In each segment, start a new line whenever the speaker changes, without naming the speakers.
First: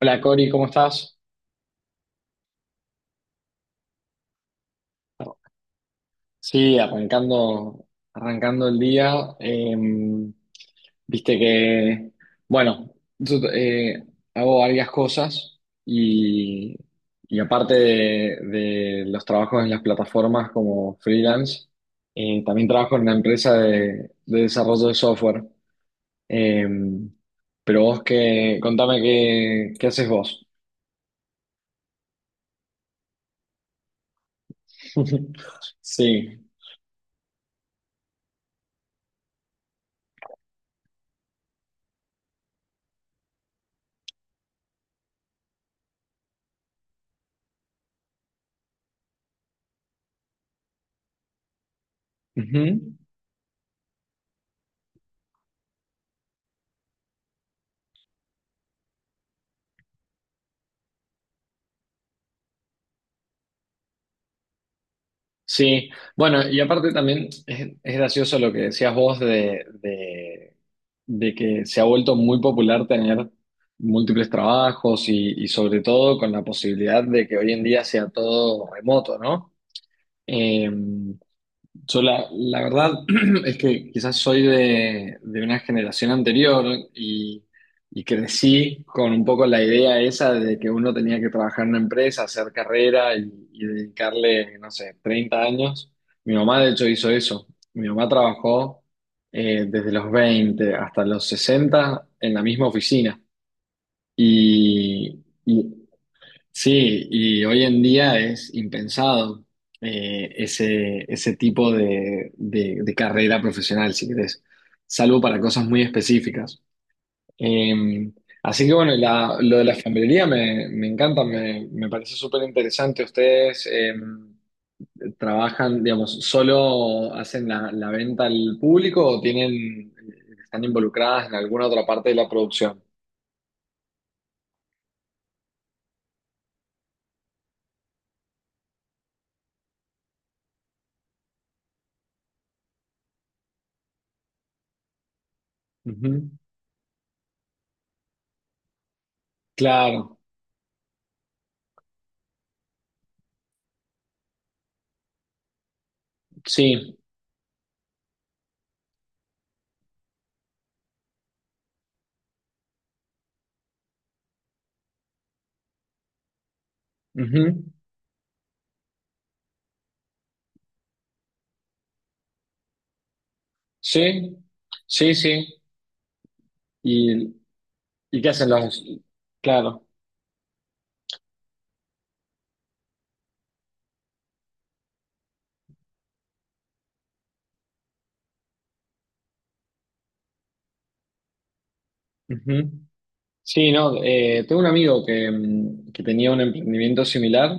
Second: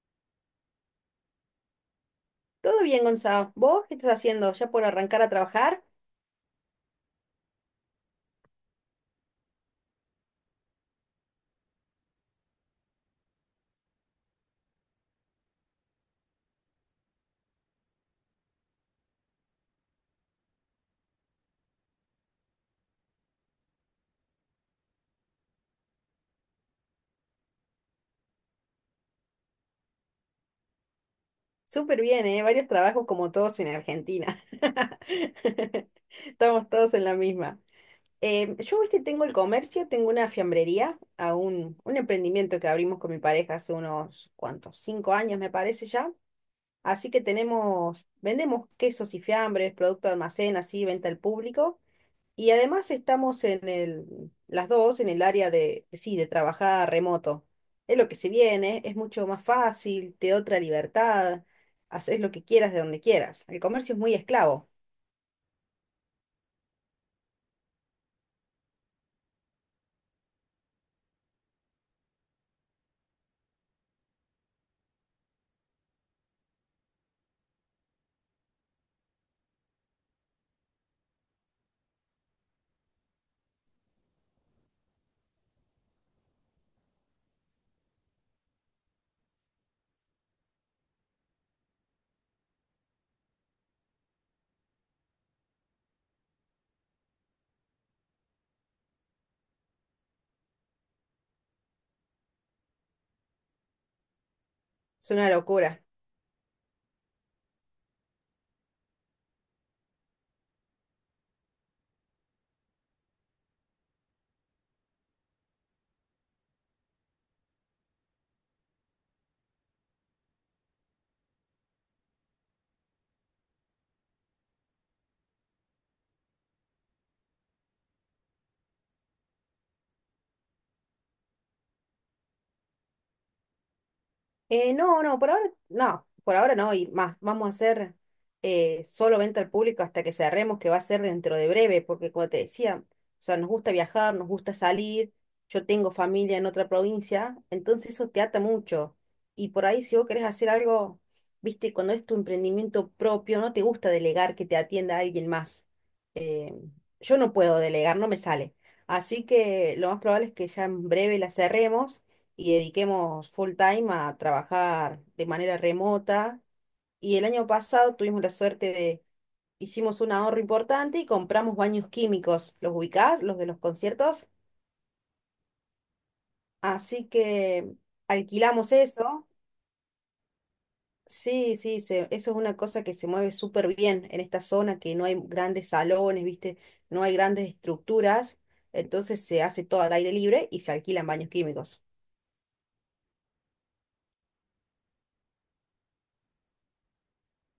Hola Cori, ¿cómo estás?
Todo bien, Gonzalo. ¿Vos qué estás haciendo? ¿Ya por arrancar a trabajar?
Sí, arrancando, arrancando el día. eh, Viste que, bueno, yo hago varias cosas y, y aparte de los trabajos en las plataformas como freelance, también trabajo en una empresa de desarrollo de software. Eh, pero vos, que contame qué, qué haces vos.
Súper bien, ¿eh? Varios trabajos como todos en Argentina.
Sí.
Estamos todos en la misma. Yo, viste, tengo el comercio, tengo una fiambrería, un emprendimiento que abrimos con mi pareja hace unos, ¿cuántos? 5 años, me parece ya. Así que tenemos, vendemos quesos y fiambres, producto de almacén, así, venta al público. Y además
Ujú.
estamos en las dos en el área de, sí, de trabajar remoto. Es lo que se viene, es mucho más fácil, te da otra libertad, haces lo que quieras de donde quieras. El comercio es muy esclavo,
Sí, bueno, y aparte también es gracioso lo que decías vos de que se ha vuelto muy popular tener múltiples trabajos y sobre todo con la posibilidad de que hoy en día sea todo remoto, ¿no? Eh, yo la, la verdad es que quizás soy de una generación anterior y, y crecí con un poco la idea esa de que uno tenía que trabajar en una empresa, hacer carrera y dedicarle, no sé, 30 años. Mi mamá de hecho hizo eso. Mi mamá trabajó desde los 20 hasta los 60 en la misma oficina.
es
Y,
una
y
locura.
sí, y hoy en día es impensado ese, ese tipo de, de carrera profesional, si querés, salvo para cosas muy específicas. Eh, Así que bueno, y lo de la alfambrería me, me encanta, me parece súper interesante. Ustedes trabajan, digamos, ¿solo hacen la, la venta al público o tienen, están involucradas en alguna otra parte de la producción?
No, no, por ahora no, por ahora no, y más, vamos a hacer solo venta al público hasta que cerremos, que va a ser dentro de breve, porque como te decía, o sea, nos gusta viajar, nos gusta salir, yo tengo
Ujú.
familia en otra provincia, entonces eso te ata mucho. Y por ahí si vos
Claro,
querés hacer algo, viste, cuando es tu emprendimiento propio, no te gusta delegar que te atienda alguien más. Eh,
sí.
yo no puedo delegar, no me sale. Así que lo más probable es que ya en breve la cerremos y dediquemos full time a trabajar de manera remota. Y el año
Ujú.
pasado tuvimos la suerte de, hicimos un ahorro importante y compramos baños químicos, ¿los ubicás? Los de los conciertos.
Sí, sí, sí.
Así
¿Y,
que
y qué hacen
alquilamos
los...?
eso.
Claro.
Sí, sí, eso es una cosa que se mueve súper bien en esta zona, que no hay grandes salones, ¿viste? No hay grandes estructuras. Entonces se hace todo al aire libre y se alquilan baños químicos.
Ujú. Sí, no, tengo un amigo que, que tenía un emprendimiento similar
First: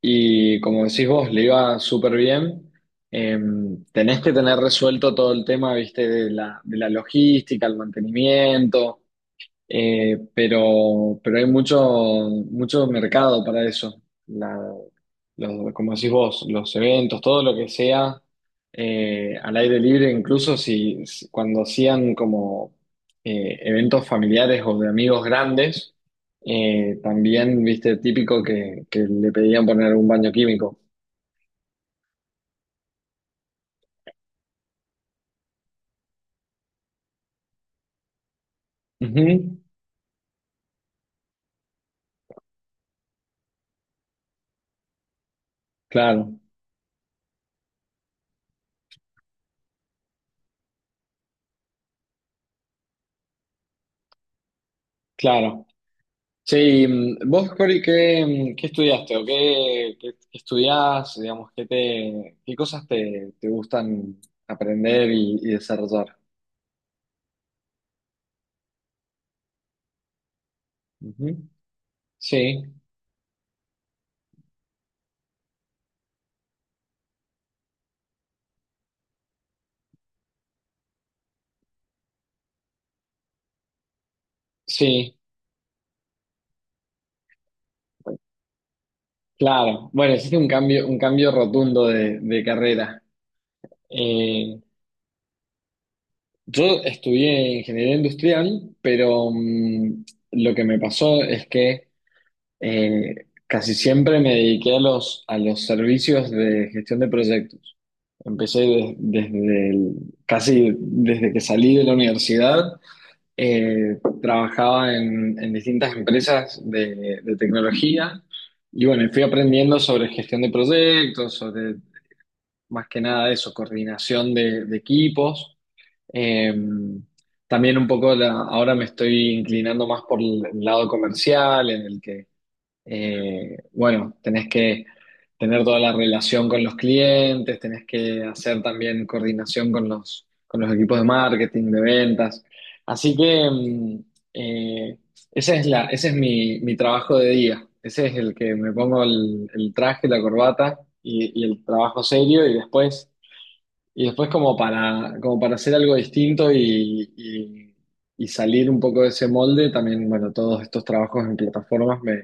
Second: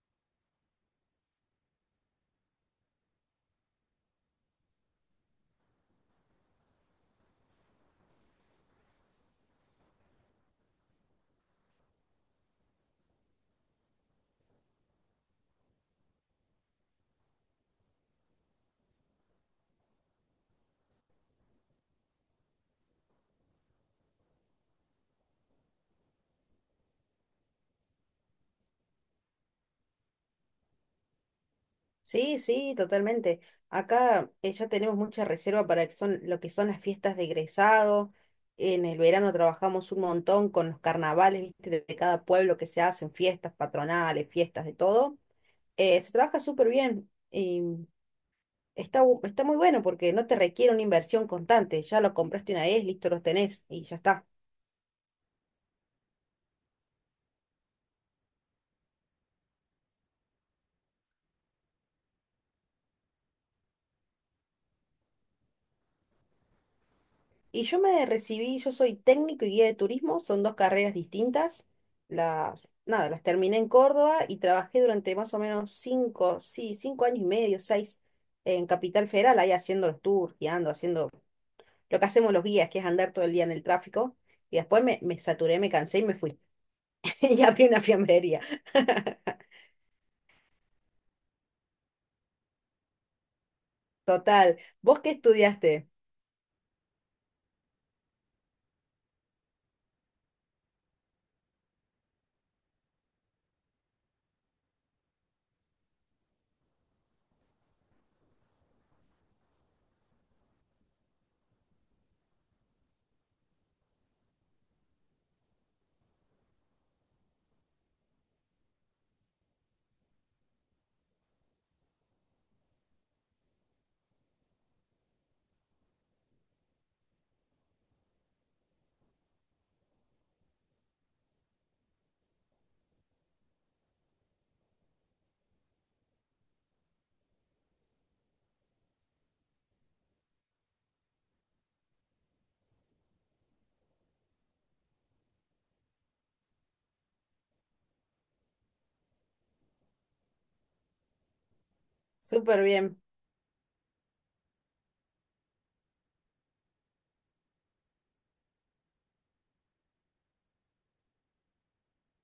y como decís vos, le iba súper bien. Tenés que tener resuelto todo el tema, viste, de la logística, el mantenimiento, pero hay mucho, mucho mercado para eso. La- Como decís vos, los eventos, todo lo que sea al aire libre, incluso si, cuando hacían como eventos familiares o de amigos grandes, también, viste, típico que le pedían poner un baño químico.
Sí, sí, totalmente. Acá ya tenemos mucha reserva para que son, lo que son las fiestas de egresado. En el verano
Ujú,
trabajamos un montón con los carnavales, ¿viste? De cada pueblo que se hacen, fiestas patronales, fiestas de todo. Se trabaja
claro,
súper bien y está, está muy bueno porque no te requiere una inversión constante. Ya lo compraste una vez, listo, los tenés y ya está.
claro. Sí, vos, Cori, ¿qué, qué estudiaste o qué, qué estudiás? Digamos, ¿qué te, qué cosas te, te gustan aprender y desarrollar?
Y yo me recibí, yo soy técnico y guía de turismo, son dos carreras
Ujú,
distintas. Las,
sí.
nada, las terminé en Córdoba y trabajé durante más o menos cinco, sí, 5 años y medio, seis, en Capital Federal, ahí haciendo los tours, guiando, haciendo lo que hacemos los guías, que es andar todo el día en el tráfico. Y después
Sí,
me saturé, me cansé y me fui. Y abrí una fiambrería.
claro. Bueno, existe un cambio rotundo de carrera.
Total.
Eh,
¿Vos qué estudiaste?
yo estudié ingeniería industrial, pero lo que me pasó es que eh, casi siempre me dediqué a los servicios de gestión de proyectos. Empecé desde casi desde que salí de la universidad. Trabajaba en distintas empresas de tecnología y bueno, fui aprendiendo sobre gestión de proyectos, sobre más que nada eso, coordinación de equipos. Eh, También un poco ahora me estoy inclinando más por el lado comercial, en el que bueno, tenés que tener toda la relación con los clientes, tenés que hacer también coordinación con los equipos de marketing, de ventas. Así que eh, ese es la, ese es mi, mi trabajo de día. Ese es el que me pongo el traje, la corbata y el trabajo serio. Y
Súper bien.
después y después como para, como para hacer algo distinto y, y salir un poco de ese molde, también, bueno, todos estos trabajos en plataformas me,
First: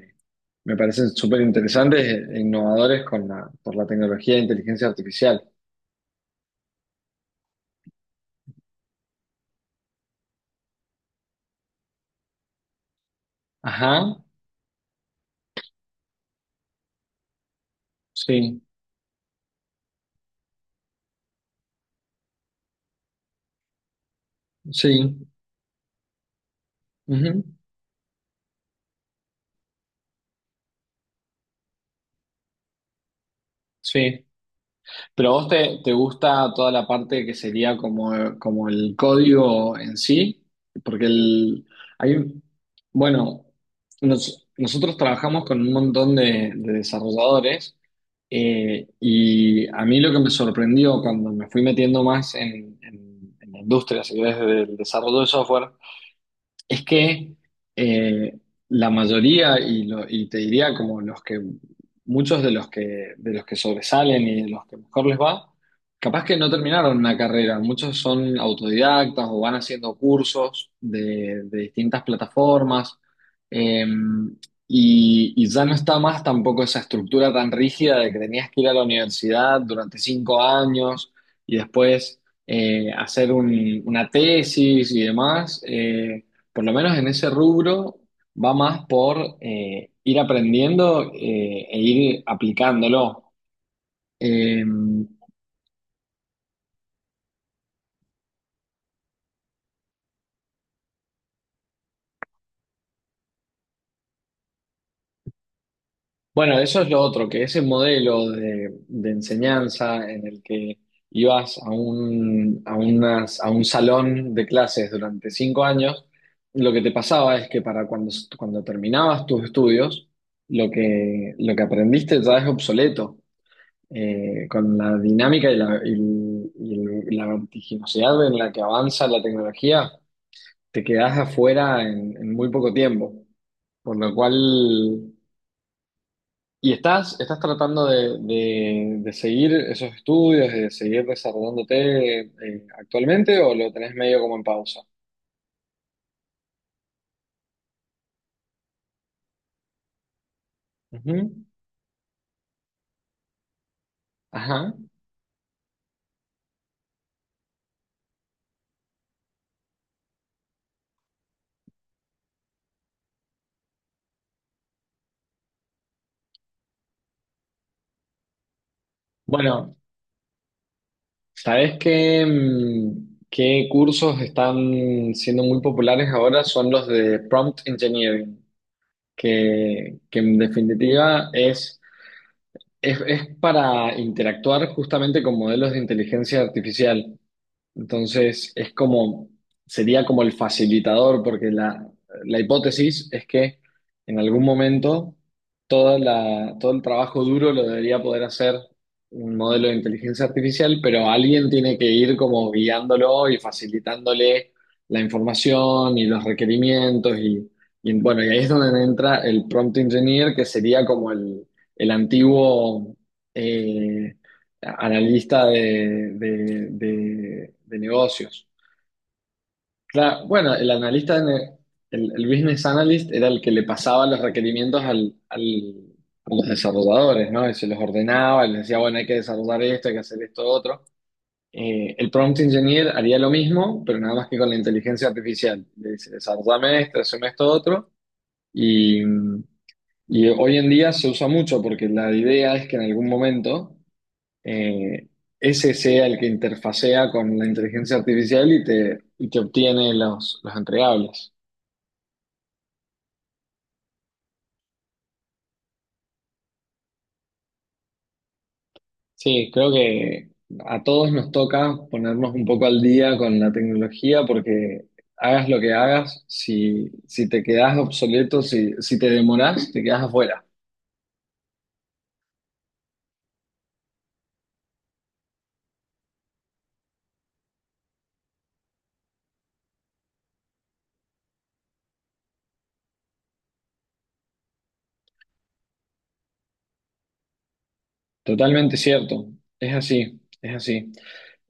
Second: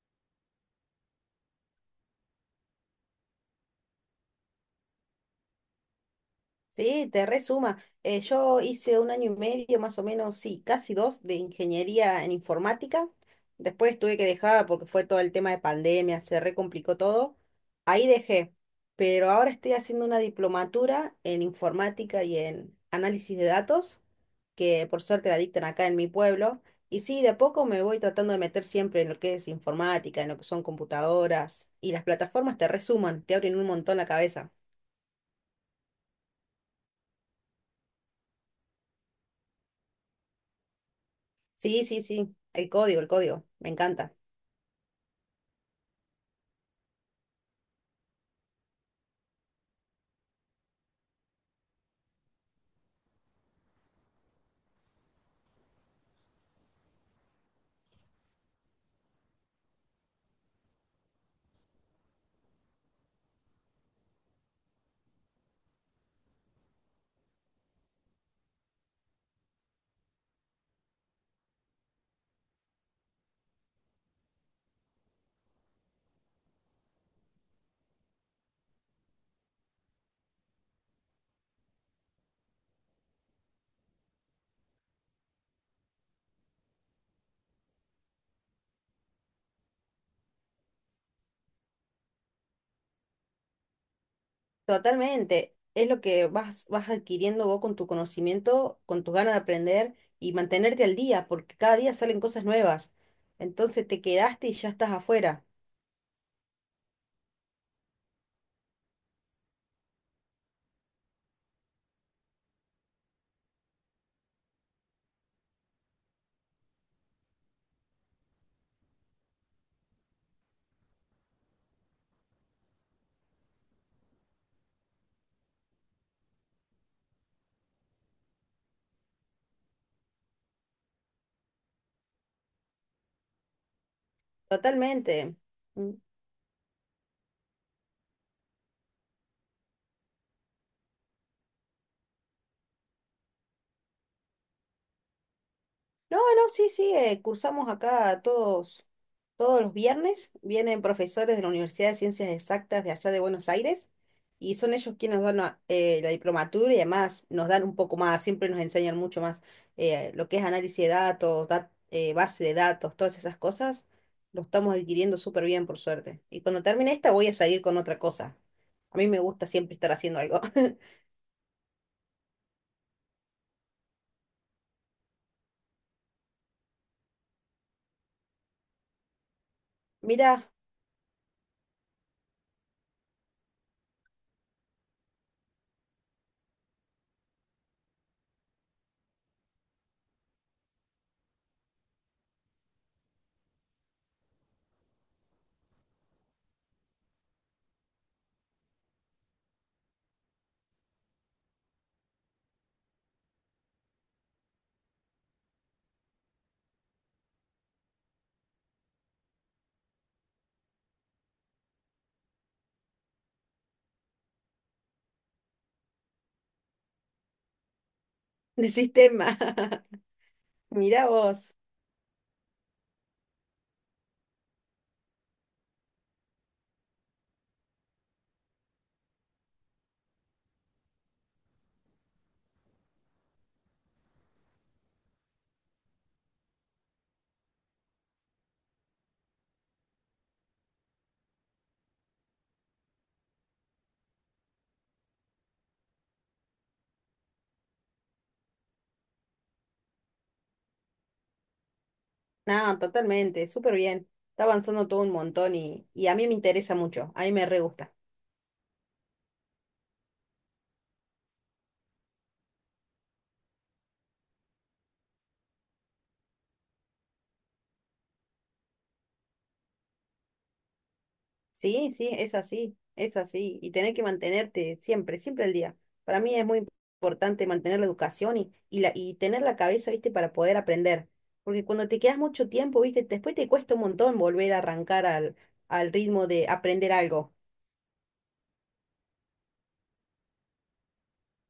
me parecen súper interesantes e innovadores con la, por la tecnología de inteligencia artificial.
Sí, te resuma. Yo hice un año y medio, más o menos, sí, casi dos, de ingeniería en informática. Después
Ajá,
tuve que dejar porque fue todo el tema de pandemia, se recomplicó todo. Ahí dejé,
sí,
pero ahora estoy haciendo una diplomatura en informática y en análisis de datos, que por
sí,
suerte la dictan acá en mi pueblo. Y sí, de a
ujú,
poco me voy tratando de meter siempre en lo que es informática, en lo que son computadoras, y las plataformas te resuman, te abren un montón la
sí.
cabeza.
Pero a vos te, te gusta toda la parte que sería como, como el código en sí, porque el,
Sí, sí,
hay,
sí, el
bueno,
código, me encanta.
nosotros trabajamos con un montón de desarrolladores y a mí lo que me sorprendió cuando me fui metiendo más en, en la industria, si querés, del desarrollo de software, es que eh, la mayoría, y, y te diría como los que, muchos de los que sobresalen y de los que mejor les va, capaz que no terminaron una carrera, muchos son autodidactas o van haciendo cursos de distintas plataformas, eh, y ya no está más tampoco esa estructura tan rígida de que tenías que ir a la universidad durante 5 años y después hacer una tesis y demás. Por lo menos en ese rubro, va más por ir aprendiendo e ir aplicándolo. Eh,
Totalmente, es lo que vas adquiriendo vos con tu conocimiento, con tus ganas de aprender y mantenerte al día, porque cada día salen cosas nuevas. Entonces te quedaste y ya estás afuera.
bueno, eso es lo otro, que ese modelo de enseñanza en el que ibas a un, a a un salón de clases durante 5 años, lo que te pasaba es que para cuando, cuando terminabas tus estudios, lo que aprendiste ya es obsoleto. Con la dinámica y la, y la vertiginosidad en la que avanza la tecnología, te quedás afuera en muy poco tiempo. Por lo cual,
Totalmente. Mm.
y estás, estás tratando de, de seguir esos estudios, de seguir desarrollándote actualmente, o lo tenés medio como en pausa.
No, no, sí, sí, cursamos acá todos los viernes. Vienen profesores de
Ujú.
la Universidad de Ciencias Exactas de allá de Buenos Aires y
Ajá.
son ellos quienes nos dan la diplomatura y además nos dan un poco más, siempre nos enseñan mucho más lo que es análisis de datos, base de datos, todas esas cosas. Lo estamos adquiriendo súper bien, por suerte. Y cuando termine esta voy a seguir con otra cosa. A mí me gusta siempre
Bueno,
estar haciendo algo.
¿sabés qué, qué cursos están siendo muy populares ahora? Son los de prompt engineering. Que
Mirá,
en definitiva es para interactuar justamente con modelos de inteligencia artificial. Entonces, es como, sería como el facilitador, porque la hipótesis es que en algún momento toda la, todo el trabajo duro lo debería poder hacer un modelo de inteligencia artificial, pero alguien tiene que ir como guiándolo y facilitándole la información y los requerimientos y bueno, y ahí es donde entra el prompt engineer, que sería como el antiguo... eh, analista de, de negocios.
de sistema.
Claro, bueno, el
Mirá
analista,
vos.
el business analyst era el que le pasaba los requerimientos al, a los desarrolladores, ¿no? Y se los ordenaba, y les decía, bueno, hay que desarrollar esto, hay que hacer esto, otro. El prompt engineer haría lo mismo, pero nada más que con la inteligencia artificial. Le dice, desarrollame esto, hazme esto, otro. Y, y hoy en día se usa mucho porque la idea es que en algún momento eh, ese sea el que interfacea con la inteligencia artificial y te obtiene los entregables.
No, totalmente, súper bien. Está avanzando todo un montón y a mí me interesa mucho, a mí me re gusta.
Sí, creo que a todos nos toca ponernos un poco al día con la tecnología porque hagas lo que hagas, si, si te quedás obsoleto, si, si te demorás, te quedás afuera.
Sí, sí, es así, es así. Y tener que mantenerte siempre, siempre al día. Para mí es muy importante mantener la educación y tener la cabeza, ¿viste? Para poder aprender. Porque cuando te quedas mucho tiempo, ¿viste? Después te cuesta un montón volver a arrancar al ritmo de aprender algo.
Totalmente cierto, es así, es así.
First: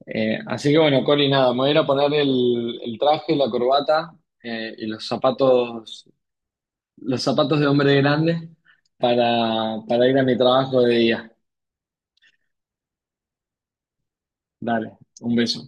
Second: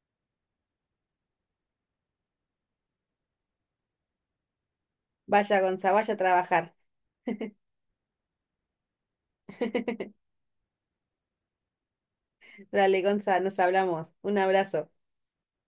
Así que bueno, Cori, nada, me voy a ir a poner el traje, la corbata y los
Vaya, Gonza,
zapatos,
vaya a trabajar.
los zapatos de hombre grande para ir a mi trabajo de día.
Dale, Gonza, nos hablamos. Un abrazo.
Dale, un beso.